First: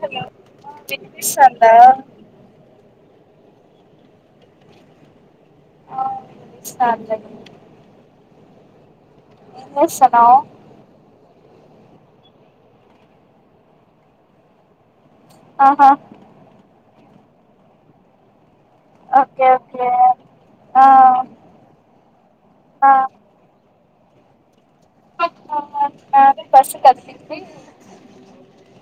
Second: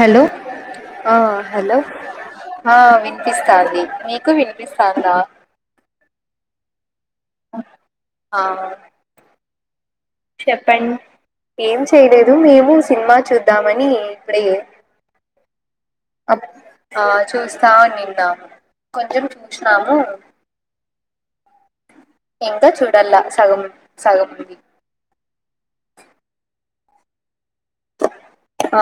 Hello ఆ hello వినిపిస్తంది మీకు వినిపిస్తందా ఆ వినిపిస్తంది ఆ చెప్పండి [unintelligible] ఏం చేయలేదు మేము సినిమా చూద్దామని ఇప్పుడే ఆహా అప్ ఆ చూస్తా నిన్న కొంచెం ఓకే ఓకే చూసినాము ఆ ఇంకా ఆ చూడల్లా సగం సగముంది [unintelligible] ఆ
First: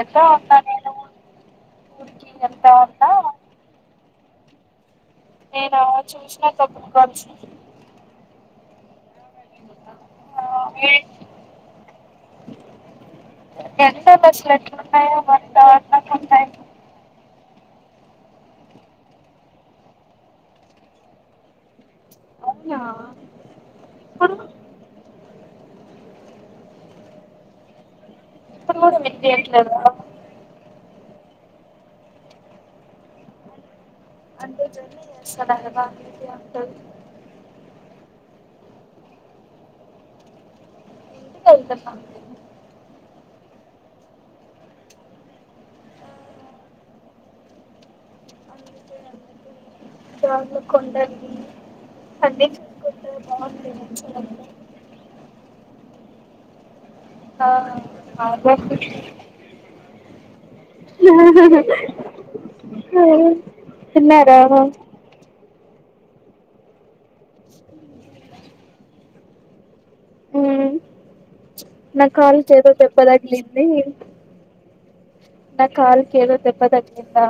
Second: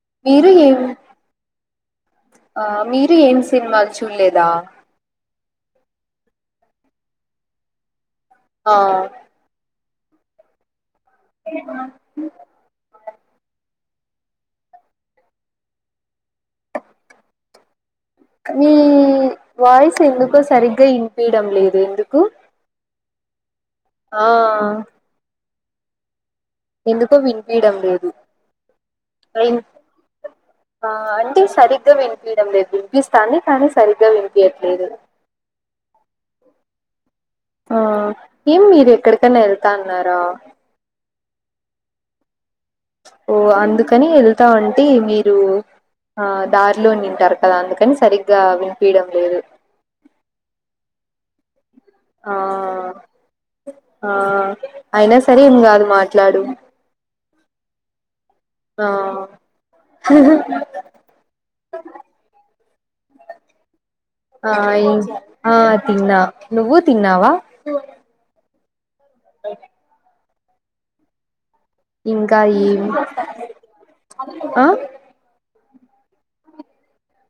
ఎళ్తా మీరు ఉన్నా ఏం నేను ఊరికి ఆ వెళ్తా ఉన్నా మీరు ఏం సినిమాలు చూడలే దా నేనా చూసినా [unintelligible] ఆ [unintelligible] [unintelligible] ఎంత బస్లు ఇట్లన్నాయ అంత అందంగా ఉన్నాయి మీ వాయిస్ ఎందుకో సరిగ్గా ఇనిపియడం లేదు ఎందుకు ఆ ఆ ఎందుకో వినిపియడం లేదు ఇప్పుడు కూడా రైన్ వినిపియ్యట్లేదా ఆ అంటే సరిగ్గా వినిపియడం లేదు వినిపిస్తాంది కానీ స అంటే జర్నీ చేస్తండా కదా [unintelligible] ఆ ఏం మీరు ఎక్కడికైనా ఎళ్తాన్నారా తస్త [inaudible] ఓ అందుకని వెళ్తా అంటే మీరు ఆ దారిలో నింటారు కదా గా విన్ పీడం లేదు దాంట్లో కొండలు ఆ అన్నీ చూసుకుంటే ఆ బాగుంటాయి అయినా సరే ఇకా అదు మాట మాట్లాడు ఆ [inaudible] ఆ హా ఆ అయి ఆ తిన్నా నువ్వు తిన్నావా ఊ నా కల్ ఇంకా చేద ఏం దెబ్పదగిలింది ఆ నా కాల్కి ఏదో దెబ్బ దగలిందా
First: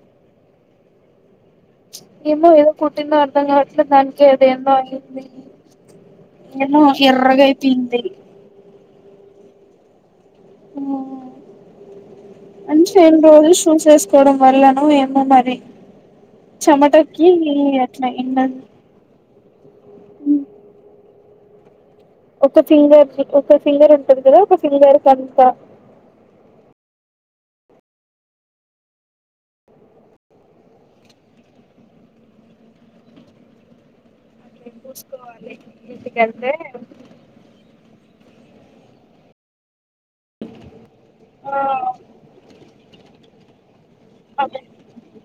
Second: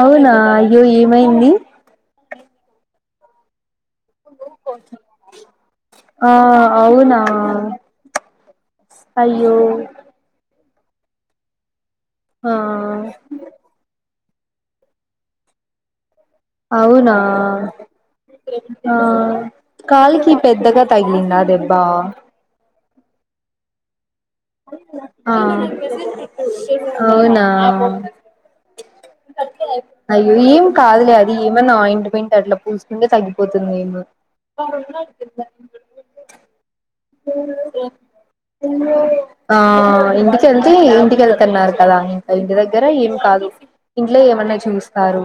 అవునా అయ్యో ఏమైంది ఏమో ఏదో కూటీందో అర్థం కావ్ అట్ల దానికి‌ అది ఏమో అయింది ఆ ఏమో అవునా ఎర్రగా అయిపోయింది అయ్యో ఊ ఆ అంట రెండు రోజులు షూసేసు కోవడం వల్లనో ఏమో మరి అవునా చెమటకి ఆ అట్లా ఎండ దెబ్బ ఒక సింగర్ ఒక సింగర్ ఆ అవునా ఆ అయ్యో ఏం కాదులే అది ఏమన్నా ఆయింట్మెంట్ అట్లా పూసుకుంటే తగ్గిపోతుంది ఏమో పూసుకోవాలి ఇంటికెళ్తే ఇంగా ఆ ఇంటికెళ్తే ఆ ఇంటికెళ్తున్నారు కదా ఇంకా ఇంటి దగ్గర ఏం కాదు ఇంట్లో ఏమన్నా అదే చూస్తారు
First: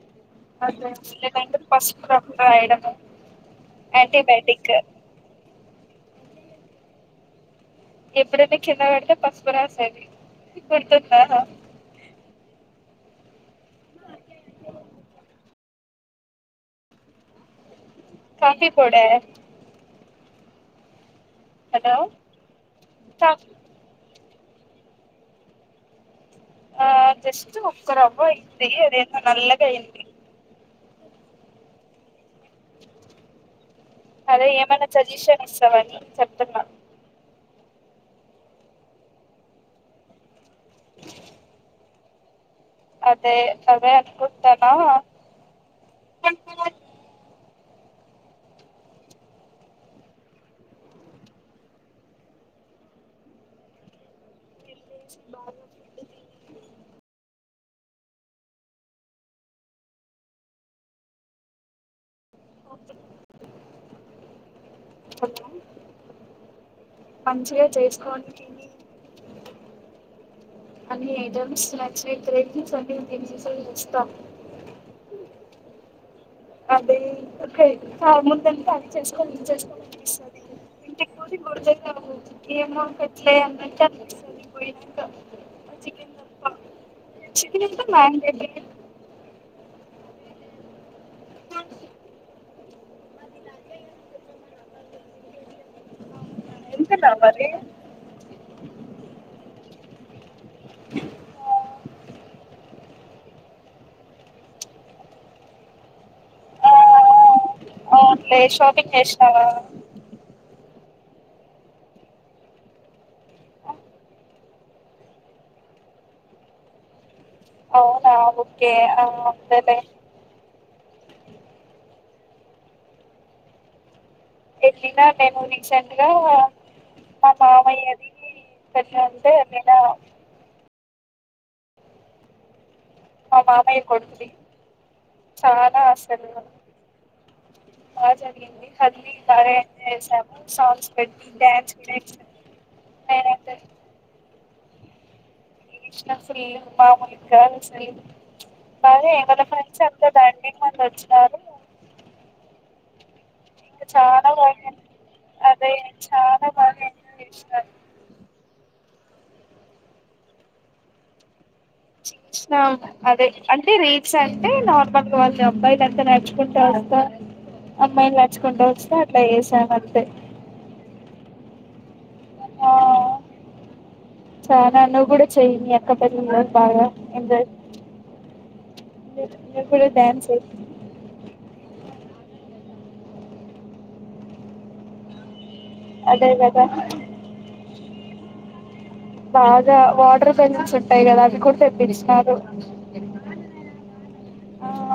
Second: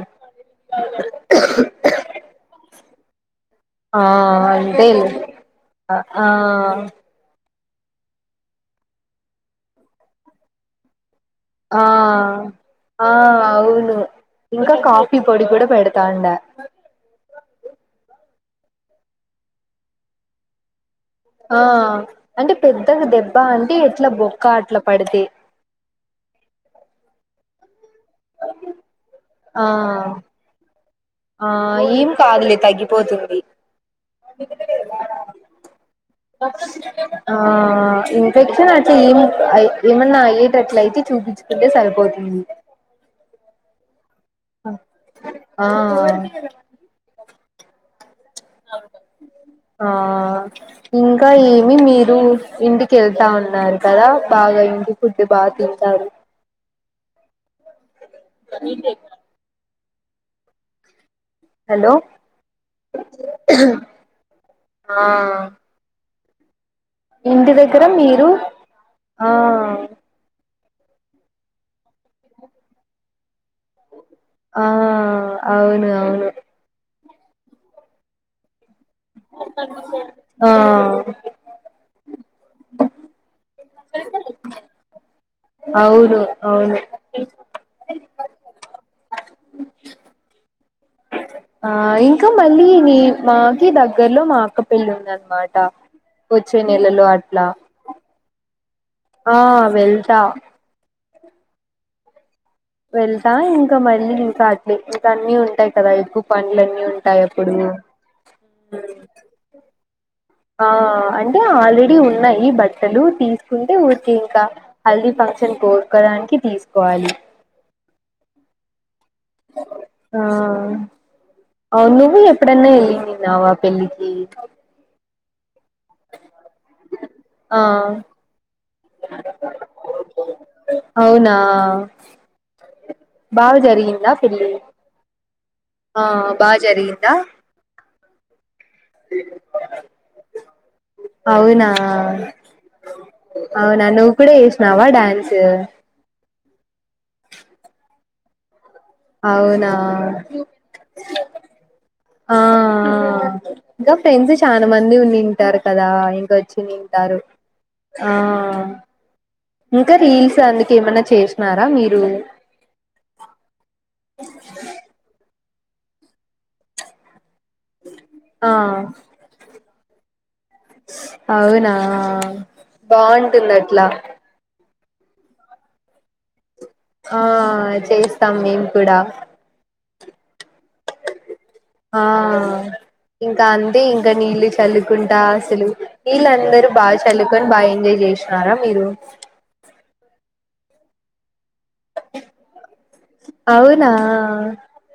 అదే లేదంటే పసుపు రసం రాయడము ఆ యాంటీబయాటిక్ అంటే ఆ ఎప్పుడైనా కింద పడితే పసుపు రాసేది గుర్తుందా ఆ ఆ అవును ఇంకా కాఫీ పొడి కూడా పెడతాండె కాఫీ పొడా ఆ హలో అంటే పెద్దగా దెబ్బ కాఫీ అంటే ఎట్ల బొ కా అట్ల పడితే ఆ జస్ట్ ఒక్క ర ఓయి తెలియదు ఏందో నల్లగ ఆ అయింది ఆ ఏం కాదులే తగ్గిపోతుంది అదే ఏమైనా సజెషన్ ఇస్తవని చెప్తున్నా ఆ ఇన్ఫెక్షన్ అయితే ఏం అ ఏమన్న అయ్యే అట్ల అయితే చూపించుకుంటే సరిపోతుంది ఊ అదే అదే అనుకు కుంటానా ఆ ఆ ఇంకా ఏమి మీరు ఇంటికి వెళ్తా ఉన్నారు కదా బాగా ఫుడ్ బాగా తింటారు మనింటికేగా హలో ఆ ఇంటి మంచిగా దగ్గర మీరు చేసుకోని తిని ఆ అన్ని ఐటమ్స్ నచ్చినవి ప్రయత్నించండి [inaudible] ఆ అవును అవును అదే ఇందుకే ఆ ముందంత అది చేసుకోండి చేసుకోండి వస్తది ఇంటికి ఆ పోతే గోడువా ఏం కాదు ఏమో అక్క అవును అవును మా ఆయన పెట్టిండు ఆ ఇంకా మళ్ళీ నీ మాకి దగ్గర్లో మా అక్క పెళ్ళి ఉంది అన్నమాట వచ్చే నెలలో వెళ్తున్నావా అట్లా రే ఆ వెళ్ చా వెళ్తా ఇంకా మళ్ళీ ఇంకా అట్లే ఇంకా అన్నీ ఉంటాయి కదా ఎక్కువ పండ్లు అన్నీ ఉంటాయి అప్పుడు అట్లే షాపింగ్ చేసినవా [unintelligible] ఆ అంటే ఆల్రెడీ ఉన్నాయి బట్టలు తీసుకుంటే ఊరి కె ఇంకా హల్దీ ఫంక్షన్ ఒక్క దానికి తీసుకోవాలి. అవునా ఓకే ఆ అంతేలే ఆ అ నువ్వు ఎప్పుడన్నా వెళ్ళినవ పెళ్ళికి వెళ్లిన నేను ని రీసెంట్ గా మా ఆ మామయ్య ది పెళ్లంటే వెళ్లిన అవునా మా బాగ మామయ్య జరిగిందా కొడుకుది పెళ్లి చాలా అసలు బాగ జరిగింది హల్ది బాగా ఎంజాయ్ చేసాము సాంగ్స్ పెట్టి అవునా డ్యాన్స్ కూడా వేసాము నేను అయితే వేసినవా డ్యాన్స్ ఇష్టం ఫుల్ మాములుగ కాదు అస్సలు అవునా వచ్చినారు ఆ ఇంకా ఫ్రెండ్స్ చాలా మంది ఉన్నింటారు అదే కదా చాలా బాగా ఎంజాయ్ ఇంకొచ్చిన్నింటారు చేసినారు ఆ ఇంకా రీల్స్ అందుకె ఏమన్నా చేస్ ఊ అదే అంటే రి రిల్స్ అంటే నార్మల్గా ఈ అబ్బాయిలు ఎంత నేర్చుకుంటరక్క అమ్మాయిలు ఆ నేర్చుకుంటూ వస్తే అట్లా చేసామ తే అవునా బాగుంటుంది అట్లా మా నాన్న కూడా చేయ్ని అక్క పెళ్లి లో ఆ చేస్తాం మేము కూడా నువ్వు కూడా డ్యాన్స్ ఆ ఇంక అంతే ఇంక నీళ్ళు చల్లుకుంటా అసలు నీళ్లు అదే కదా అందరూ బాగా చల్లుకొని బాగా ఎంజాయ్ చేసన్నారా మీరు బాగా వాటర్ బెలూన్స్ ఉంటాయి కదా అవి కూడా తెప్పిచ్చినారు. అవునా ఆ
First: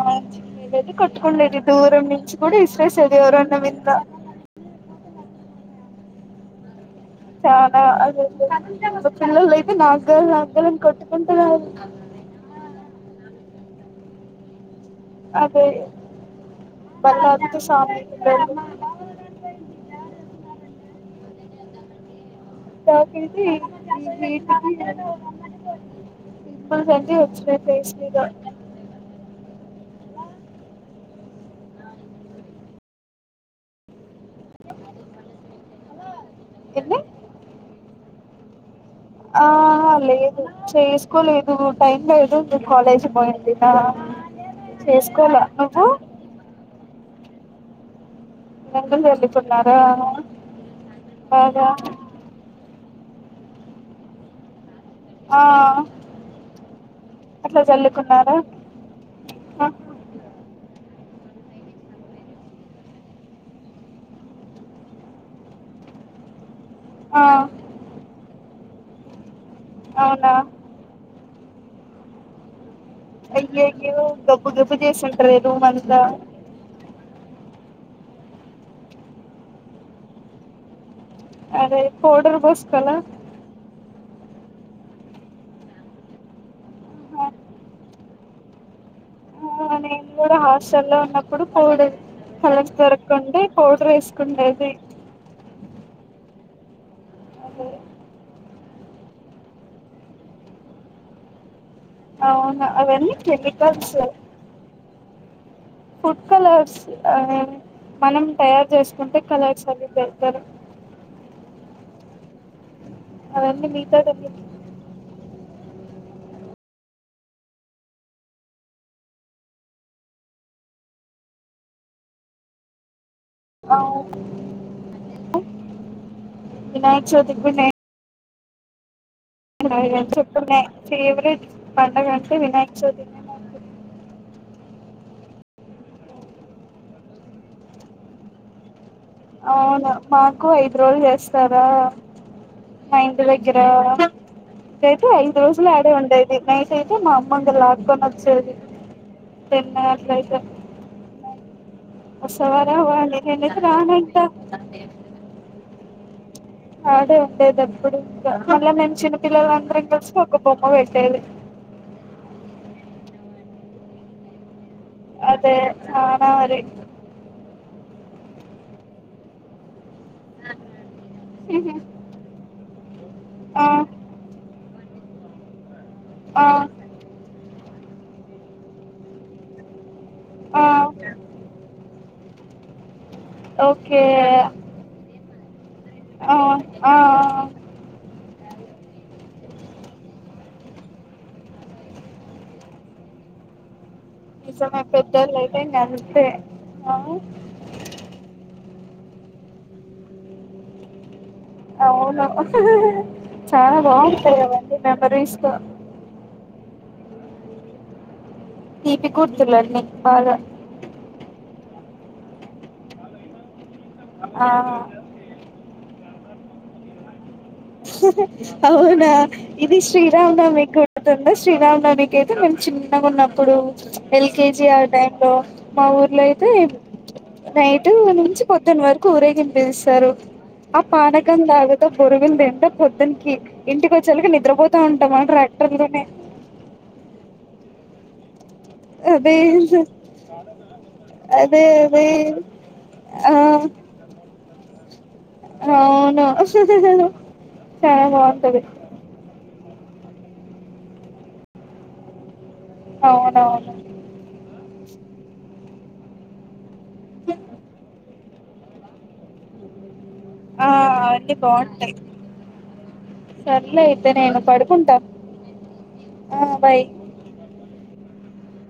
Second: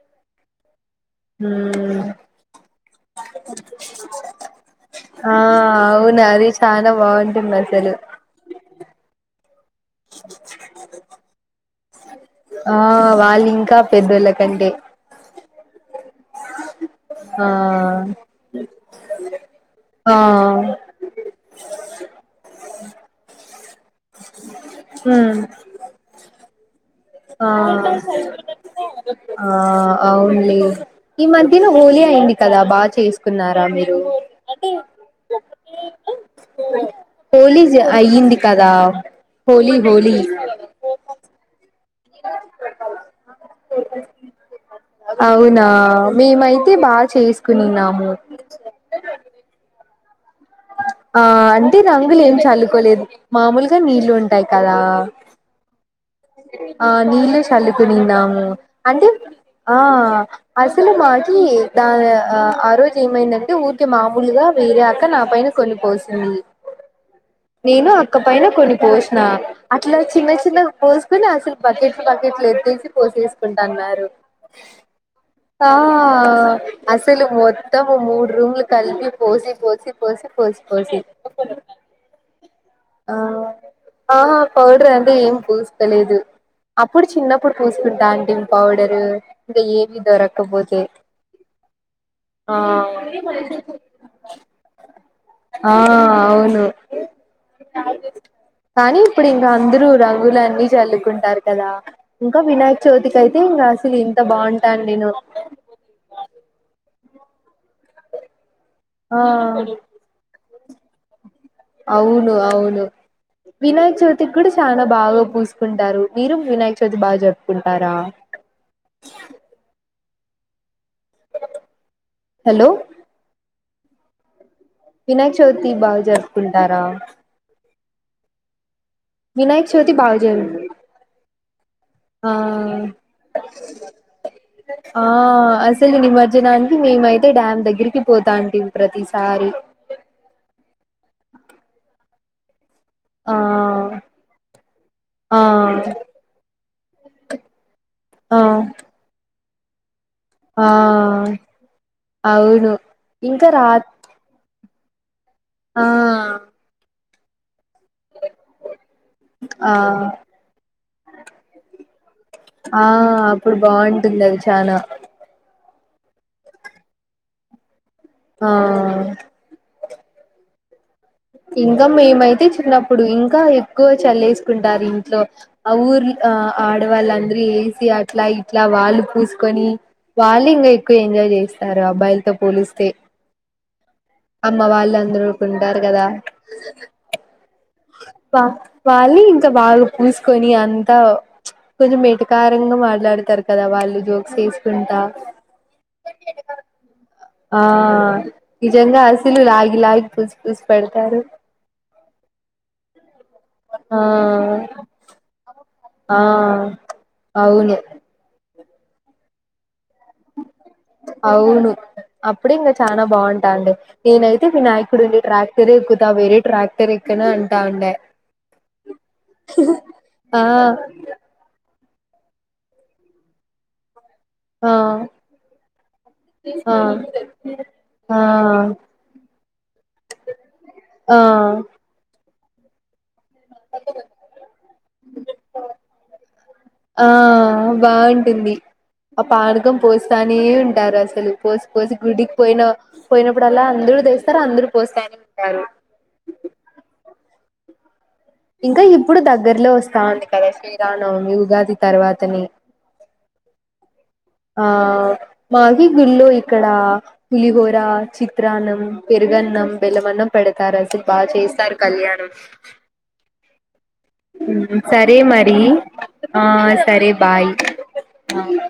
ఆ నిదే కొట్టుకుండేది ద మ్మ్ దూరం నుంచి కూడా ఇస్రే సై ఎవరన్న మింద ఆ అవును అది చాన చాలా అది పిల్లలు అయితే నాకాల్ల నాకాల్ల అని కొట్టుకుంటూనే ఆ వాళ్ళు ఇంకా పెద్దోళ్ళకంటే అదే ఆ బలవంత స్వామి పిల్లలు ఆ ఆ ఆ కాకీదీ ఇది ఊ మ్ పింపుల్స్ అంటే ఆ వచ్చినాయి ఫేస్ మీద ఆ అవును లే ఈ మధ్య లో హోలీ అయింది కదా బాగా చేసుకున్నారా మీరు ఏంది హోలీ అయ్యింది కదా ఆ హోలీ హ హోలీ లేదు చేసుకోలేదు టైం లేదు ను కాలేజీ పోయింటివ చేసుకోలే నువ్వు కునినాము [unintelligible] ఆ బాగా అంటే రంగులు ఏం చల్లు కోలేదు మామూలుగా నీళ్లు ఉంటాయి కదా ఆ ఆ నీళ్లు అట్లా చల్లుకున్నారా సల్లుకునినాము అంటే ఆ అందులో మాకి దా ఆ రోజు ఏమైందంటే ఊరి కె మామూలుగా వేరే అక్క నా పైన కొన్ని పోసింది ఆ నేను అక్క పైన కొన్ని పోసిన అట్లా చిన్న అవునా చిన్న అసలు బకెట్ బకెట్ ఏత్తేసి అయ్యయ్యో పోసేసుకుంటాన్నారు గబ్బు గబ్బు చేసింటారే రూమ్ ఆ అంతా అసలు మో మొత్తము మూడు రూమ్ లు కలిపి పోసి పోసి పోసి పోసి పోసి అదే పౌడర్ పూసుకోలే ఆ హ పౌడర్ అంటే ఏం పూ లేదు అప్పుడు చిన్నప్పుడు పూసుకుంటాంటిం పౌడరు ఇంకా ఆ ఏ కూడా హాస్టల్ లో ఉన్నప్పుడు పౌడర్ ఆ కలకి దొరక్కుండా పౌడర్ వేసుకుండేది ఆ అవును అదే కానీ ఇప్పుడు ఇంకా అందరూ రంగులన్నీ జల్లుకుంటారు కదా ఇంకా అవును వినాయక అవన్నీ చవితికి అయితే ఇంకా అసలు కెమికల్స్ ఇంత బాగుంటాను నేను ఆ మనం తయారు సుకుంటే ఆ కలర్స్ అవి బెటర్ అవును అవును అవన్నీ వినాయక చవితి మిగతావన్నీ కూడా చాలా బాగా పూసు కుంటారు మీరు వినాయక చవితి బాగా జరుపుకుంటారా హలో ఆవు వినాయక చవితి బాగ్జరు వినాయాకచవితి కి నేన్ వినాయక చవితి బాగా చెప్పు జరుపు మే ఫేవరెట్ పండుగ ఆ అంటే వినాయక చవితినేమో అనుకున్న ఆ అసలు నిమజ్జనానికి మేమయితే డ్యామ్ దగ్గరికి పోతాంటిమి. ప్రతిసారి అవును మాకు ఐదు రోజలు జేస్త్ స్తారా మా ఇంటి ఆ దగ్గర అయితే ఐదు ఆ రోజులు ఆడే ఉండేది నైట్ చేతే మా అమ్మొల్ల ఆ కొనేచ్చది. పెన్నార్ ఆ వస్సవ అవును రావా అనీ ఇంకా నేనైతే రా రానంట అంతే ఆ ఆడే ఉండేదేప్పుడు ఇంకా మళ్ళ మేం చిన్న పిల్లల్ ఆ అందరం కలిసి ఒక బొమ్మ పెట్టేది. ఆ అప్పుడు బాగుంటుంది అది చానా అదే చానారీ ఆ ఇంకా మేమైతే చిన్నప్ అప్పుడు ఇంకా ఆ ఎక్కువ చల్లేసు కుంటారు ఇంట్లో ఆ ఊర్ల్ ఆ ఆడవాళ్ళందు వేసి అట్ల ఇట్ల వాళ్ళు పూసుకొని వాళ్ళు ఆ ఇంగ ఎక్కువ ఎంజాయ్ చేస్తారు అబ్బాయిలతో పోలిస్తే ఓకే అమ్మ వాళ్ళు అందరూ ఉంటారు కద ఆ ఆ వ వాళ్ళు ఇంకా బాగా పూసుకొని అంతా కొంచెం ఎటకారంగా మాట్లాడతారు కదా వాళ్ళు జో నిజమే పెద్దోళ్ళు అయితే ఇంగ అంతే ఆ ఆ నిజంగ అసలు లాగి లాగి పూసి పూసి పెడతారు. అవును. చాల ఆ బాగుంటాయి అవన్ని మెమరీస్గ ఆ అవును. తిపి గుర్తులన్ని బాగ అవును అప్పుడె ఇంగ చాన బాగుంటాండే. నేనైతే ఆ వినాయకుడు ఉండి ట్రాక్ [unintelligible] వేరే ట్రాక్టర్ ఎక్కను అం హుహు అవున ఇది శ్రీరామ్ ఆ నవమి గుర్తుందా శ్రీరామ్ నవమి. కైతే మేము చిన్నగ ఉన్నప్పుడు ఎల్కేజీ ఆ టైమ్ లో మా ఊర్లో అయితే ఆ నైట్ ఆ నుంచి పొద్దున్న వరకు ఊరేగింపఎస్తారు. ఆ పానకం తాగుత బొరుగులు తిన్ పొద్దన్ ఇంటికి వచ్చేలకి నిద్రపోతా ఉంటాం. ఆ ట్రాక్టర్ లొనే. ఆ బాగుంటుంది ఆ పానకం అదే పోస్తానే ఉంటారు. అసలు పోసిపోసి అదే గుడికి పోయిన ఆ పోయినప్పుడు అల్లా అందరు తోస్తారు అందరు పోస్తానేమ్ అవును హుహుహు స ఇంక ఇప్పుడు దగ్ దగ్గరలో వస్తా ఉంది కద శ్రీరామ్ నవమి. ఉగాది తర్వాత నే అవునవును ఆ మాకి గుడిలో ఇక్కడ పులిహోర, చిత్రాన్నం పెరుగన్నం, బెలమన్నం ఆ పెడతారు అసలు బాగ అవన్నీ చేస్తారు బాగుంటాయి కళ్యాణం సర్లే నేను పడుకుంటా సరే మరి ఆ సరే బాయ్. అవును